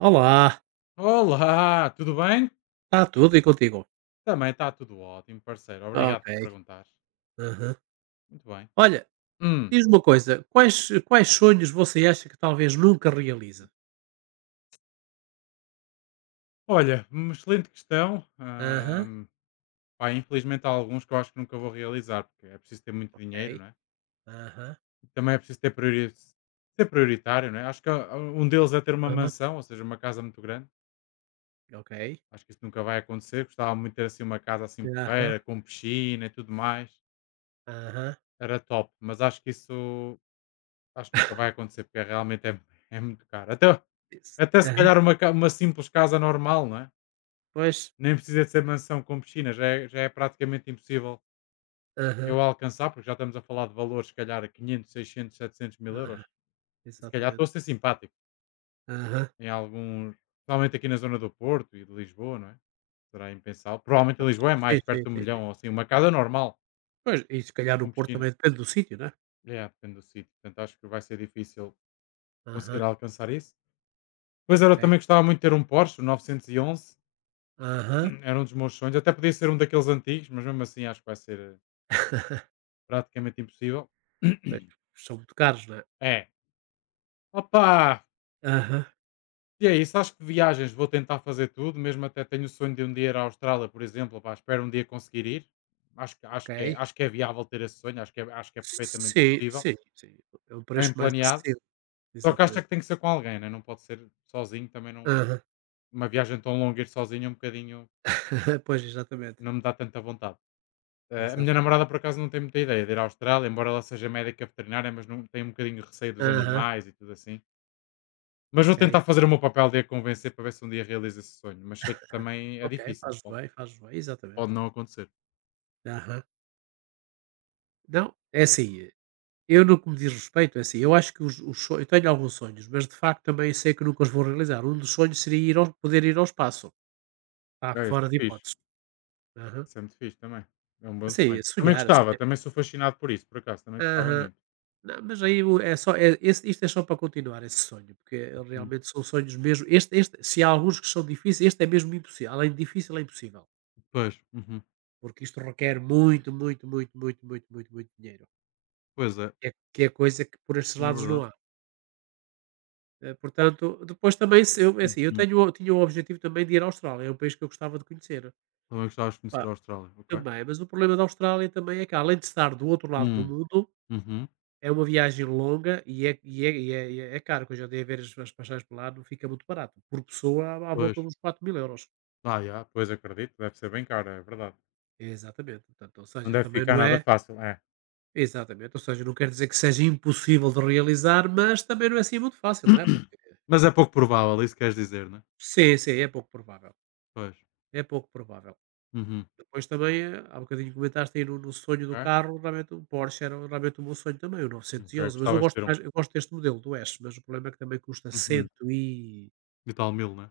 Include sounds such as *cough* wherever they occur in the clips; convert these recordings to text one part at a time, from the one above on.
Olá, Olá, tudo bem? está tudo e contigo? Também está tudo ótimo, parceiro. Ok. Obrigado por perguntar. Aham. Muito bem. Olha, Hum, diz-me uma coisa, quais sonhos você acha que talvez nunca realize? olha, uma excelente questão. Aham, Pá, infelizmente há alguns que eu acho que nunca vou realizar, porque é preciso ter muito dinheiro, ok. não é? Aham, E também é preciso ter ser prioritário, não é? Acho que um deles é ter uma aham, mansão, ou seja, uma casa muito grande. ok. Acho que isso nunca vai acontecer. Gostava muito de ter assim uma casa assim Aham, porreira, com piscina e tudo mais. aham. Era top, mas acho que isso acho que nunca vai acontecer, porque realmente é muito caro. Isso. Até se Aham, calhar uma simples casa normal, não é? pois. Nem precisa de ser mansão com piscina, já é praticamente impossível Aham, eu alcançar, porque já estamos a falar de valores se calhar a 500, 600, 700 aham, €. E se calhar estou a exatamente. ser simpático, Aham. em alguns principalmente aqui na zona do Porto e de Lisboa, não é? Será impensável. Provavelmente Ah, em Lisboa é sim, mais, perto sim, de um sim, sim. milhão, ou assim, uma casa normal, Pois, e se calhar no com Porto piscina. também depende do sítio, não é? É, depende do sítio, portanto acho que vai ser difícil conseguir Aham, alcançar isso. Pois era, ok. eu também gostava muito de ter um Porsche, o 911. Aham. Era um dos meus sonhos. Até podia ser um daqueles antigos, mas mesmo assim acho que vai ser *laughs* praticamente impossível. *coughs* Pois, *clears throat* são muito caros, não é? É. Opa! Aham, E é isso, acho que viagens vou tentar fazer tudo, mesmo até tenho o sonho de um dia ir à Austrália, por exemplo, pá, espero um dia conseguir ir. Acho que, ok. acho, que é, acho que é viável ter esse sonho, acho que é perfeitamente Sim, possível, sim, sim. É um preço bem mais planeado. acessível, Só que acho é exatamente. que tem que ser com alguém, né? Não pode ser sozinho, também não. Aham. Uma viagem tão longa ir sozinho é um bocadinho *laughs* Pois, exatamente. não me dá tanta vontade. A minha Exatamente. namorada, por acaso, não tem muita ideia de ir à Austrália, embora ela seja médica veterinária, mas não tem um bocadinho de receio dos Aham, animais e tudo assim. Mas vou ok, tentar fazer o meu papel de a convencer para ver se um dia realiza esse sonho. Mas sei que também é ok, difícil, fazes bem, exatamente. pode não acontecer. Aham. Não, é assim, eu no que me diz respeito, é assim, eu acho que os sonhos eu tenho alguns sonhos, mas de facto também sei que nunca os vou realizar. Um dos sonhos seria ir ao poder ir ao espaço. Está É, isso fora é de fixe. hipótese. Aham. Isso é muito fixe também. É um bom Sim, sonho. Também sonhar, gostava, sonhar. também sou fascinado por isso, por acaso, também gostava Aham. muito. Não, mas aí o é só é esse isto é só para continuar esse sonho, porque, Hum, realmente são sonhos mesmo este este se há alguns que são difíceis, este é mesmo impossível, além de difícil é impossível, Pois, uhum. porque isto requer muito, muito, muito, muito, muito, muito, muito dinheiro, Pois é, que é coisa que por estes não é lados não verdade. há. Portanto, depois também, se eu é assim, eu Uhum. tenho o tinha o objetivo também de ir à Austrália, é um país que eu gostava de conhecer. Também gostavas de conhecer Pá, a Austrália, ok? também, mas o problema da Austrália também é que, além de estar do outro lado do Hum. mundo, Uhum. é uma viagem longa e é e é e é e é caro, que eu já andei a ver as passagens por lá, não fica muito barato. Por pessoa, à Pois, volta dos 4.000€. ah, já, pois acredito, deve ser bem caro, é verdade. Exatamente. Portanto, ou Não seja, deve também ficar não nada é, fácil, é. exatamente, ou seja, não quer dizer que seja impossível de realizar, mas também não é assim muito fácil, não é? *clears throat* Porque Mas é pouco provável, é isso queres dizer, né? sim, sim, é pouco provável, Pois. é pouco provável. Uhum. Depois também, há um bocadinho comentaste aí no sonho do Ok, carro, realmente o Porsche era um, realmente o meu sonho também, o ok. 911, mas Gostavas de ter um. Eu gosto deste modelo do S, mas o problema é que também custa Uhum. cento e... E tal mil, né?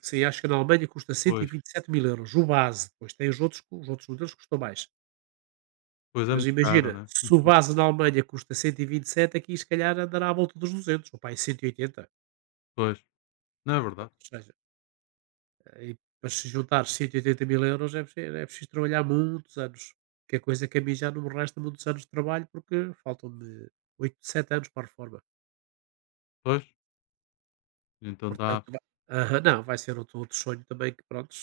Sim, acho que na Alemanha custa Pois. 127.000€, o base, depois tem os outros modelos que custam mais. Pois é Mas muito caro, imagina, né? se o Uhum. base na Alemanha custa 127, aqui se calhar andará à volta dos 200, ou pá, aí 180. Pois. Não É, é verdade. portanto, ou seja, aí para se juntar 180.000€ é preciso trabalhar muitos anos, que é coisa que a mim já não me resta muitos anos de trabalho, porque faltam-me oito, 7 anos para a reforma. Pois. Então Portanto, dá. vai, aham, não, vai ser outro sonho também que, pronto,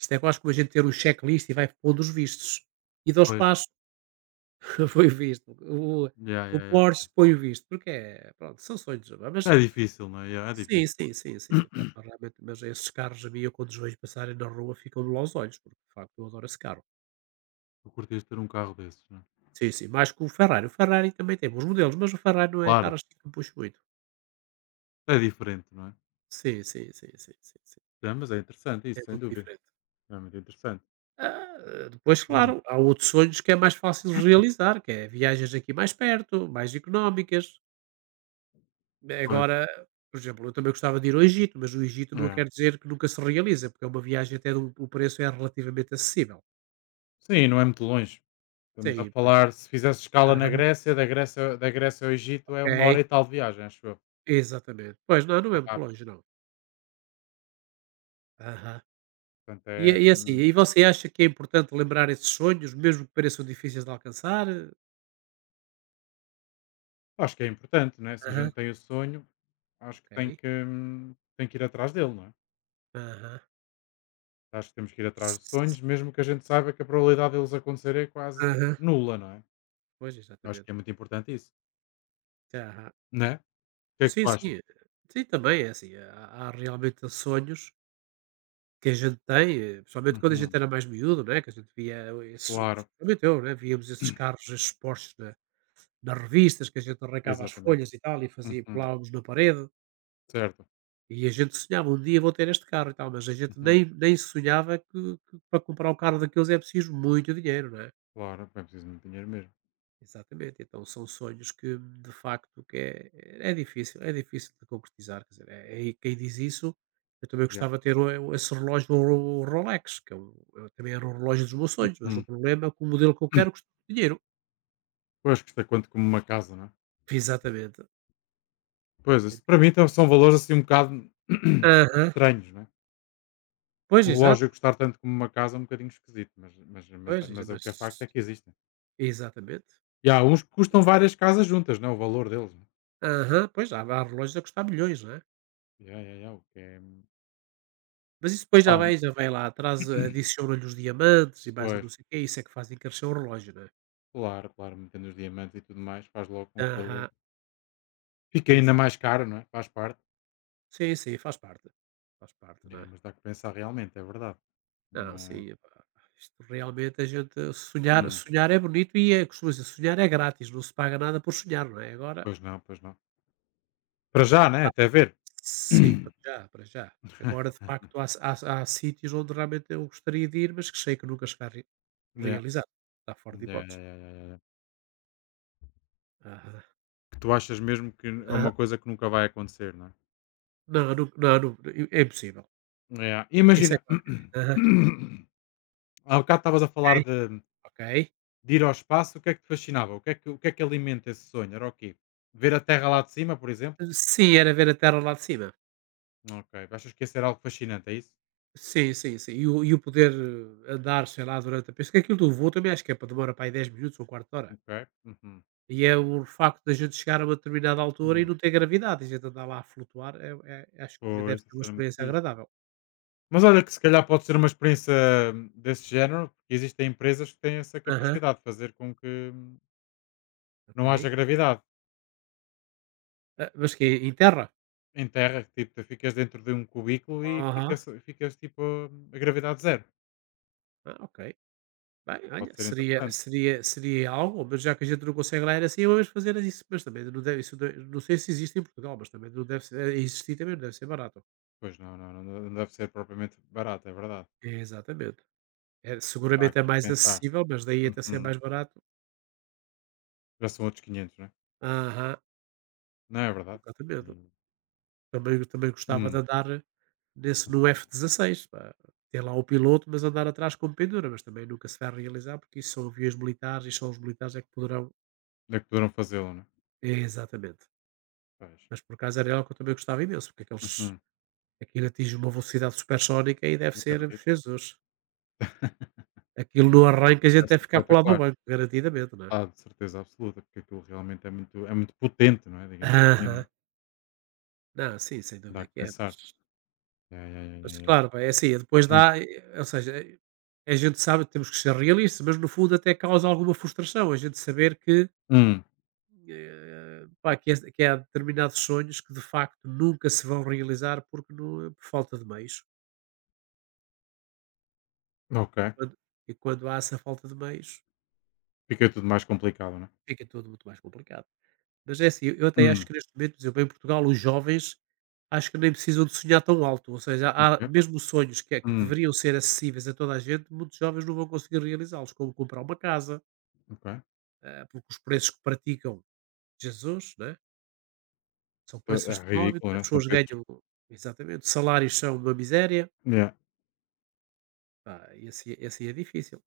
isto é quase como a gente ter um checklist e vai pondo os vistos. E dá os Pois. passos. *laughs* Foi visto. O Yeah, yeah, o yeah. Porsche foi visto, porque, é pronto, são sonhos, não é? Mas É difícil, não é? Yeah, é sim, difícil. sim, sim, sim, epá, *clears throat* realmente, mas esses carros a mim, eu quando os vejo passarem na rua ficam-me lá os olhos, porque de facto eu adoro esse carro. Tu curtias ter um carro desses, não é? Sim, sim, mais que o Ferrari. O Ferrari também tem bons modelos, mas o Ferrari não é carro Claro, assim que me puxa muito. é diferente, não é? Sim, sim, sim, sim, sim, sim. É, mas é interessante É isso, sem muito dúvida. diferente. É muito interessante. Ah, depois, Hum, claro, há outros sonhos que é mais fácil de realizar, que é viagens aqui mais perto, mais económicas. Bem, pois. agora, por exemplo, eu também gostava de ir ao Egito, mas o Egito não É. quer dizer que nunca se realiza, porque é uma viagem até de um... o preço é relativamente acessível. Sim, não é muito longe. Estamos a Sim, pois. falar, se fizesse escala na Aham, Grécia, da Grécia ao Egito é uma ok, hora e tal de viagem, acho eu. exatamente. Pois, não, não É é muito rápido. longe, não. Aham. Portanto, é, E assim, e você acha que é importante lembrar esses sonhos, mesmo que pareçam difíceis de alcançar? acho que é importante, né? Se a Aham, gente tem o sonho, acho que tem ok. que, hum, tem que ir atrás dele, não é? Aham. Acho que temos que ir atrás de S- sonhos, mesmo que a gente saiba que a probabilidade deles acontecer é quase Aham. nula, não é? Pois, Acho exatamente. que é muito importante isso, Aham. né? O que é que Sim, tu achas? sim. Sim, também é assim. Há realmente sonhos que a gente tem, principalmente quando a gente Uhum, era mais miúdo, né, que a gente via esses, claro, principalmente eu, né, víamos esses *clears throat* carros, esses Porsches na nas revistas, que a gente arrancava as exatamente. folhas e tal, e fazia, Uhum, colávamos na parede, certo. e a gente sonhava: "Um dia vou ter este carro e tal", mas a gente Uhum, nem sonhava que para comprar um carro daqueles é preciso muito dinheiro, né? claro, é preciso muito dinheiro mesmo. Exatamente, então são sonhos que de facto que é é difícil de concretizar, quer dizer, e quem diz isso, eu também Yeah. gostava de ter o esse relógio, o Rolex, que eu também era o relógio dos meus sonhos, mas o Uhum. problema é que o modelo que eu quero custa muito dinheiro. Pois custa quanto como uma casa, não é? *laughs* Exatamente. Pois, isso para mim então são valores assim um bocado *clears throat* Aham. estranhos, né é? Pois, Um exato, relógio custar tanto como uma casa é um bocadinho esquisito, mas mas mas pois, mas o que é facto é que existem. exatamente. E há uns que custam É. várias casas juntas, não é, o valor deles, né. Aham, pois, há relógios a custar milhões, não é? Ya, ya, ya, o que é Mas isso depois já pá, vai já vai lá atrás, adiciona-lhe os diamantes e mais o pois, não sei o quê, isso é que fazem encarecer o relógio, não é? claro, claro, metendo os diamantes e tudo mais, faz logo com que ele Aham, fique ainda exa mais caro, não é, faz parte. sim, sim, faz parte. Faz parte, É, não é? mas dá que pensar realmente, é verdade. Não, Mas sim, epá, isto realmente, a gente sonhar, hum, sonhar é bonito e é, costuma dizer, sonhar é grátis, não se paga nada por sonhar, não é? Agora... pois não, pois não. Para já, né, Ah, até ver. sim, para *clears throat* já, para já. Agora, de facto, há sítios onde realmente eu gostaria de ir, mas que sei que nunca chegar re Ya, realizado. Está fora de ya, ya, hipóteses. ya, ya, ya. Aham, Que tu achas mesmo que é aham. uma coisa que nunca vai acontecer, não é? Não, não, não, não, é impossível. É, Isso é imagina, quase... *coughs* aham, *clears throat* Há bocado estavas a ok, falar ok. de ir ao espaço, o que é que te fascinava? O que é que alimenta esse sonho? Era o quê? Ver a Terra lá de cima, por exemplo? Sim, era ver a terra lá de cima. Ok. Achas que ia ser algo fascinante, é isso? Sim, sim, sim. E o, poder, andar, sei lá, durante a... Penso que aquilo do voo também acho que é para demora para aí 10 minutos ou um quarto de hora. Ok. Uhum. E é o facto da gente chegar a uma determinada altura e Hum, não ter gravidade. A gente andar lá a flutuar, acho que deve pois, ser isso uma era muito experiência fixe. agradável. Mas olha que se calhar pode ser uma experiência desse género, porque existem empresas que têm essa Aham, capacidade de fazer com que não haja ok. gravidade. Ah, mas que em terra? Em terra, que, tipo, tu ficas dentro de um cubículo e Aham, ficas tipo a gravidade zero. ah, ok. Bem, olha, Pode ser seria, interessante. seria, seria algo, mas já que a gente não consegue lá, era assim, vamos fazer isso. Mas também não deve, isso não, não sei se existe em Portugal, mas também não deve ser, existir também não deve ser barato. Pois não, não, não, não deve ser propriamente barato, é verdade. Exatamente. É, Está seguramente é aqui que mais pensar. acessível, mas daí até ser Uhum. mais barato. Já são outros 500 não é? Aham, Não é verdade? exatamente. E, Também gostava de hum, andar nesse no F-16, pá, ter lá o piloto, mas andar atrás com pendura, mas também nunca se vai realizar, porque isso são aviões militares e só os militares é que poderão. onde é que poderão fazê-lo, não é? É, exatamente. Pois. Mas por acaso era algo que eu também gostava imenso, porque aqueles Uhum. aquilo atinge uma velocidade supersónica e deve Não ser acredito. Jesus. *laughs* Aquilo no arranque a Deve gente ser deve ficar colado ao espetacular. banco, garantidamente, não é? Ah, de certeza absoluta, porque aquilo realmente é muito potente, não é? Digamos assim, não Aham. é? Não, sim, sem Dá dúvida que que é, pensar. mas... É, é, é, é, é. claro, pá, é assim, é depois Hum. dá, ou seja, a gente sabe, temos que ser realistas, mas no fundo até causa alguma frustração a gente saber que, Hum. Pá, que há determinados sonhos que de facto nunca se vão realizar, porque não, por falta de meios. Ok. E quando e quando há essa falta de meios, Fica tudo mais complicado, não é? fica tudo muito mais complicado. Mas é assim, eu até acho Hum. que neste momento, por exemplo, em Portugal, os jovens acho que nem precisam de sonhar tão alto, ou seja, há Ok. mesmo sonhos que Hum, deveriam ser acessíveis a toda a gente, muitos jovens não vão conseguir realizá-los, como comprar uma casa. ok. Ah, porque os preços que praticam, Jesus, né, são É preços astronómicos, ridículo, as né? São pessoas preços ganham, exatamente, os salários são uma miséria, yeah. pá, e assim, é difícil,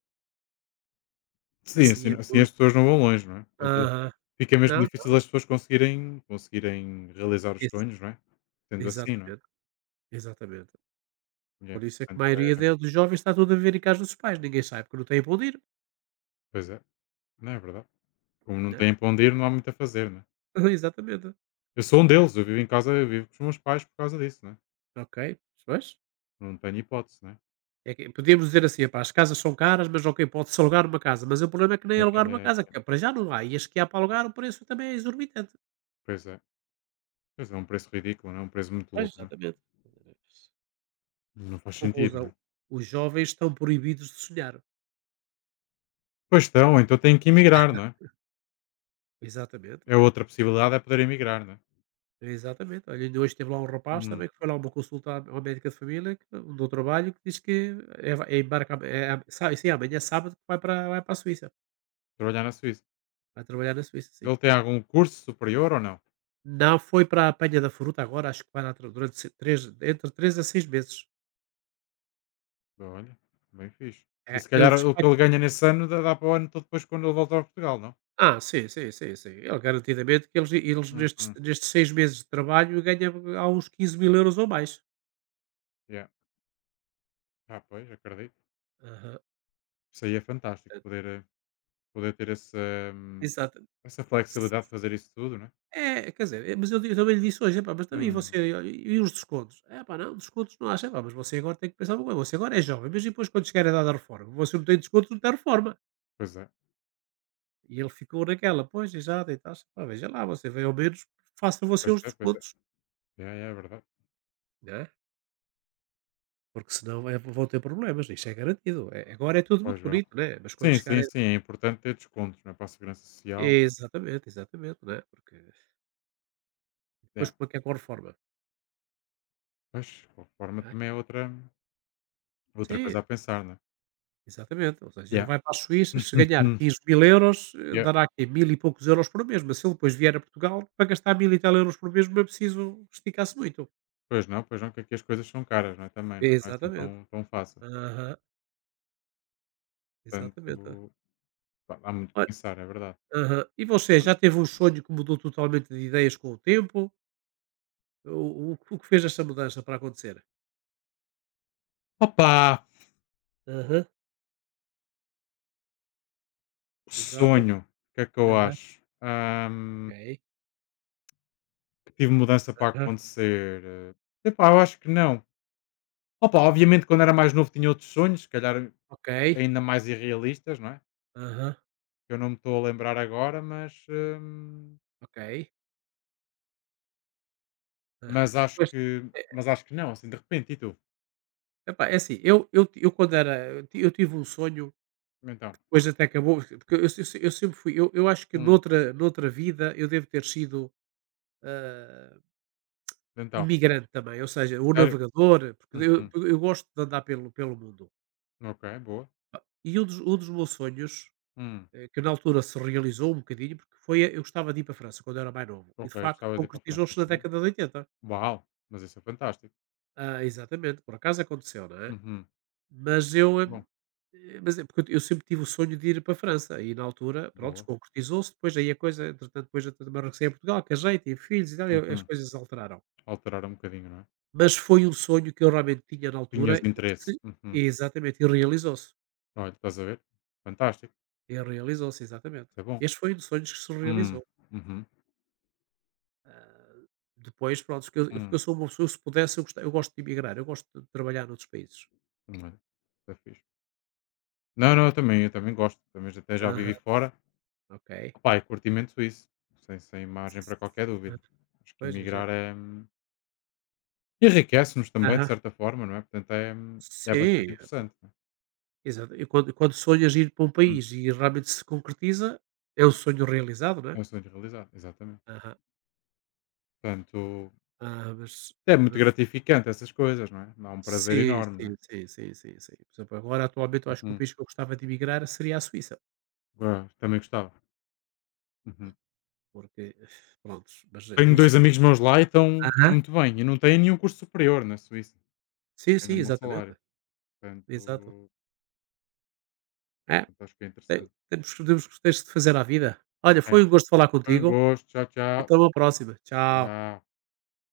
Sim, assim assim é assim muito... as pessoas não vão longe, não é? É aham. fica mesmo Não, difícil não, as pessoas conseguirem realizar os ex sonhos, não é? Sendo assim, não é? exatamente, exatamente. Yeah, Por isso é que a portanto maioria é de dos jovens está tudo a viver em casa dos pais, ninguém sabe porque não tem para onde ir, pois é, não é verdade. Como não né. têm para onde ir, não há muito a fazer, não é? *laughs* Exatamente. Eu sou um deles, eu vivo com os meus pais por causa disso, não é? Ok, pois. Não tenho hipótese, não é? É que podíamos dizer assim: "Epá, as casas são caras, mas, ok, pode-se alugar uma casa", mas o problema é que nem alugar uma casa, Eh, que para já não há, e as que há para alugar o preço também é exorbitante. pois é. Pois é um preço ridículo, não é? Um preço muito Pois, louco, não é? exatamente. Não faz sentido, não Conclusão, é? os jovens estão proibidos de sonhar. Pois estão, então têm que emigrar, não é? Exatamente, É outra possibilidade é poder emigrar, não é? exatamente. Olha, ainda hoje teve lá um rapaz também Hum. que foi lá a uma consulta a uma médica de família que, um do trabalho, que diz que embarca, sim, amanhã é sábado, que vai para, vai para a Suíça. Trabalhar na Suíça. Vai trabalhar na Suíça, sim. Ele tem algum curso superior ou não? Não, foi para a apanha da fruta agora, acho que vai lá durante três, entre 3 a 6 meses. Olha, bem fixe. E É, se ele calhar diz que o vai... que ele ganha nesse ano dá, dá para o ano todo depois quando ele voltar a Portugal, não? Ah, sim, sim, sim, sim. Ele garantidamente que eles nestes, Uhum. nestes 6 meses de trabalho ganham há uns 15 mil euros ou mais. Yeah. Ah, pois, acredito. Aham. Isso aí é fantástico, Portanto, poder, eh, poder ter essa, hum, exata essa s flexibilidade de fazer isso tudo, né? é, quer dizer, mas eu também lhe disse hoje: "Epá, mas também você Hum. olha, e os descontos?" É, pá, não, descontos não acho." "Epá, mas você agora tem que pensar uma coisa, você agora é jovem, mas depois quando chegar a idade da reforma? Você não tem descontos, não tem reforma." Pois é, E ele ficou naquela: "Pois, exato e tal." "Pá, veja lá, você veio, ao menos faça você pois os é, pois é. descontos, Yeah, yeah, é verdade. né, porque senão vai vão ter problemas, isso é garantido. Agora é tudo muito Pois é. bonito, né, mas quando Sim, chegar a..." sim, sim, é importante ter descontos não é? Para a segurança social. Não é? Exatamente, exatamente, né, porque depois Yeah. como é que é com a reforma, Pois, de qualquer forma, não é? também é outra, outra Sim. coisa a pensar, não é? Exatamente, ou seja, ele Yeah. vai para a Suíça, se ganhar Uhum. 15.000€, Yeah. dará aqui mil e poucos euros por mês, mas se ele depois vier a Portugal, para gastar mil e tal euros por mês, não é preciso esticar-se muito. Pois não, que aqui as coisas são caras, não é? Também, não é assim Exatamente. tão, tão fácil. Aham, exatamente. Portanto, pá, há muito que Olha, pensar, é verdade. aham. E você, já teve um sonho que mudou totalmente de ideias com o tempo? O que fez essa mudança para acontecer? Opa! Aham, exato. Sonho! O que é que eu Aham, acho? Ahm, ok. que tive mudança para Aham, acontecer? Epá eu acho que não. Opa, obviamente quando era mais novo tinha outros sonhos, se calhar ok. ainda mais irrealistas, não é? Aham, Que eu não me estou a lembrar agora, mas, ok. Ah, mas acho pois, que é, mas acho que não, assim, de repente, e tu? epá, é assim, eu, quando era, eu tive um sonho. Então, Depois até acabou, porque eu se eu sempre fui, eu acho que hum, noutra vida eu devo ter sido, hã, então, imigrante também, ou seja, o sério? navegador, porque eu Uhum. eu gosto de andar pelo mundo. Ok, boa. E um dos meus sonhos, Hum. Que na altura se realizou um bocadinho, porque eu gostava de ir para a França quando eu era mais novo e Ok, de facto gostavas de ir para a França, concretizou-se na entendi. década de 80. Uau! Mas isso é fantástico. Ah, exatamente, por acaso aconteceu, não é? Uhum. Muito Mas eu, hum, bom. mas é porque eu sempre tive o sonho de ir para a França e na altura, prontos, Boa. concretizou-se, depois aí a coisa, entretanto, depois eu também regressei a Portugal, casei, tive filhos e tal, e as Uhum. coisas alteraram. Alterar um bocadinho, não é? Mas foi um sonho que eu realmente tinha na altura Tinhas e que interesse. se, Uhum. exatamente, e realizou-se. Olha, estás a ver? Fantástico. E realizou-se, exatamente. Isso é bom. Este foi um dos sonhos que se Hum. realizou. Uhum. Ah, depois, pronto, que eu, porque Hum. eu sou uma pessoa, se pudesse, eu gostava, eu gosto de emigrar, eu gosto de trabalhar noutros países. Olha, isso é fixe. Não, não, Aham, eu também gosto. Também já- até já vivi aham, fora. ok. Opá, e curtimento suíço. Sem, sem margem para qualquer Ah, dúvida. Acho que pois, emigrar exato. é... enriquece-nos também, de Aham. certa forma, não é? Portanto, é, é Sim, bastante interessante. Não é? exato. E quando sonhas ir para um Hum. país e realmente se concretiza, é um sonho realizado, é? É um sonho realizado, exatamente. Aham. Portanto, Ah, mas é mas muito gratificante essas coisas, não é? Dá um prazer sim, enorme, não é? sim, sim, sim, sim, sim. Por exemplo, agora atualmente eu acho que o Uhum. país que eu gostava de emigrar seria a Suíça, Ah, também gostava. Uhum. porque, pronto, mas, Tenho não se... dois amigos meus lá e estão Aham. muito bem. E não têm nenhum curso superior na Suíça. Sim, sim, Ganham um bom exatamente. salário. Exato. Portanto, É, portanto, acho que é te interessante. Temos que, tens de fazer à vida. Olha, É. foi um gosto falar Foi um contigo. gosto. Tchau, tchau. Então, uma próxima. Tchau. Tchau.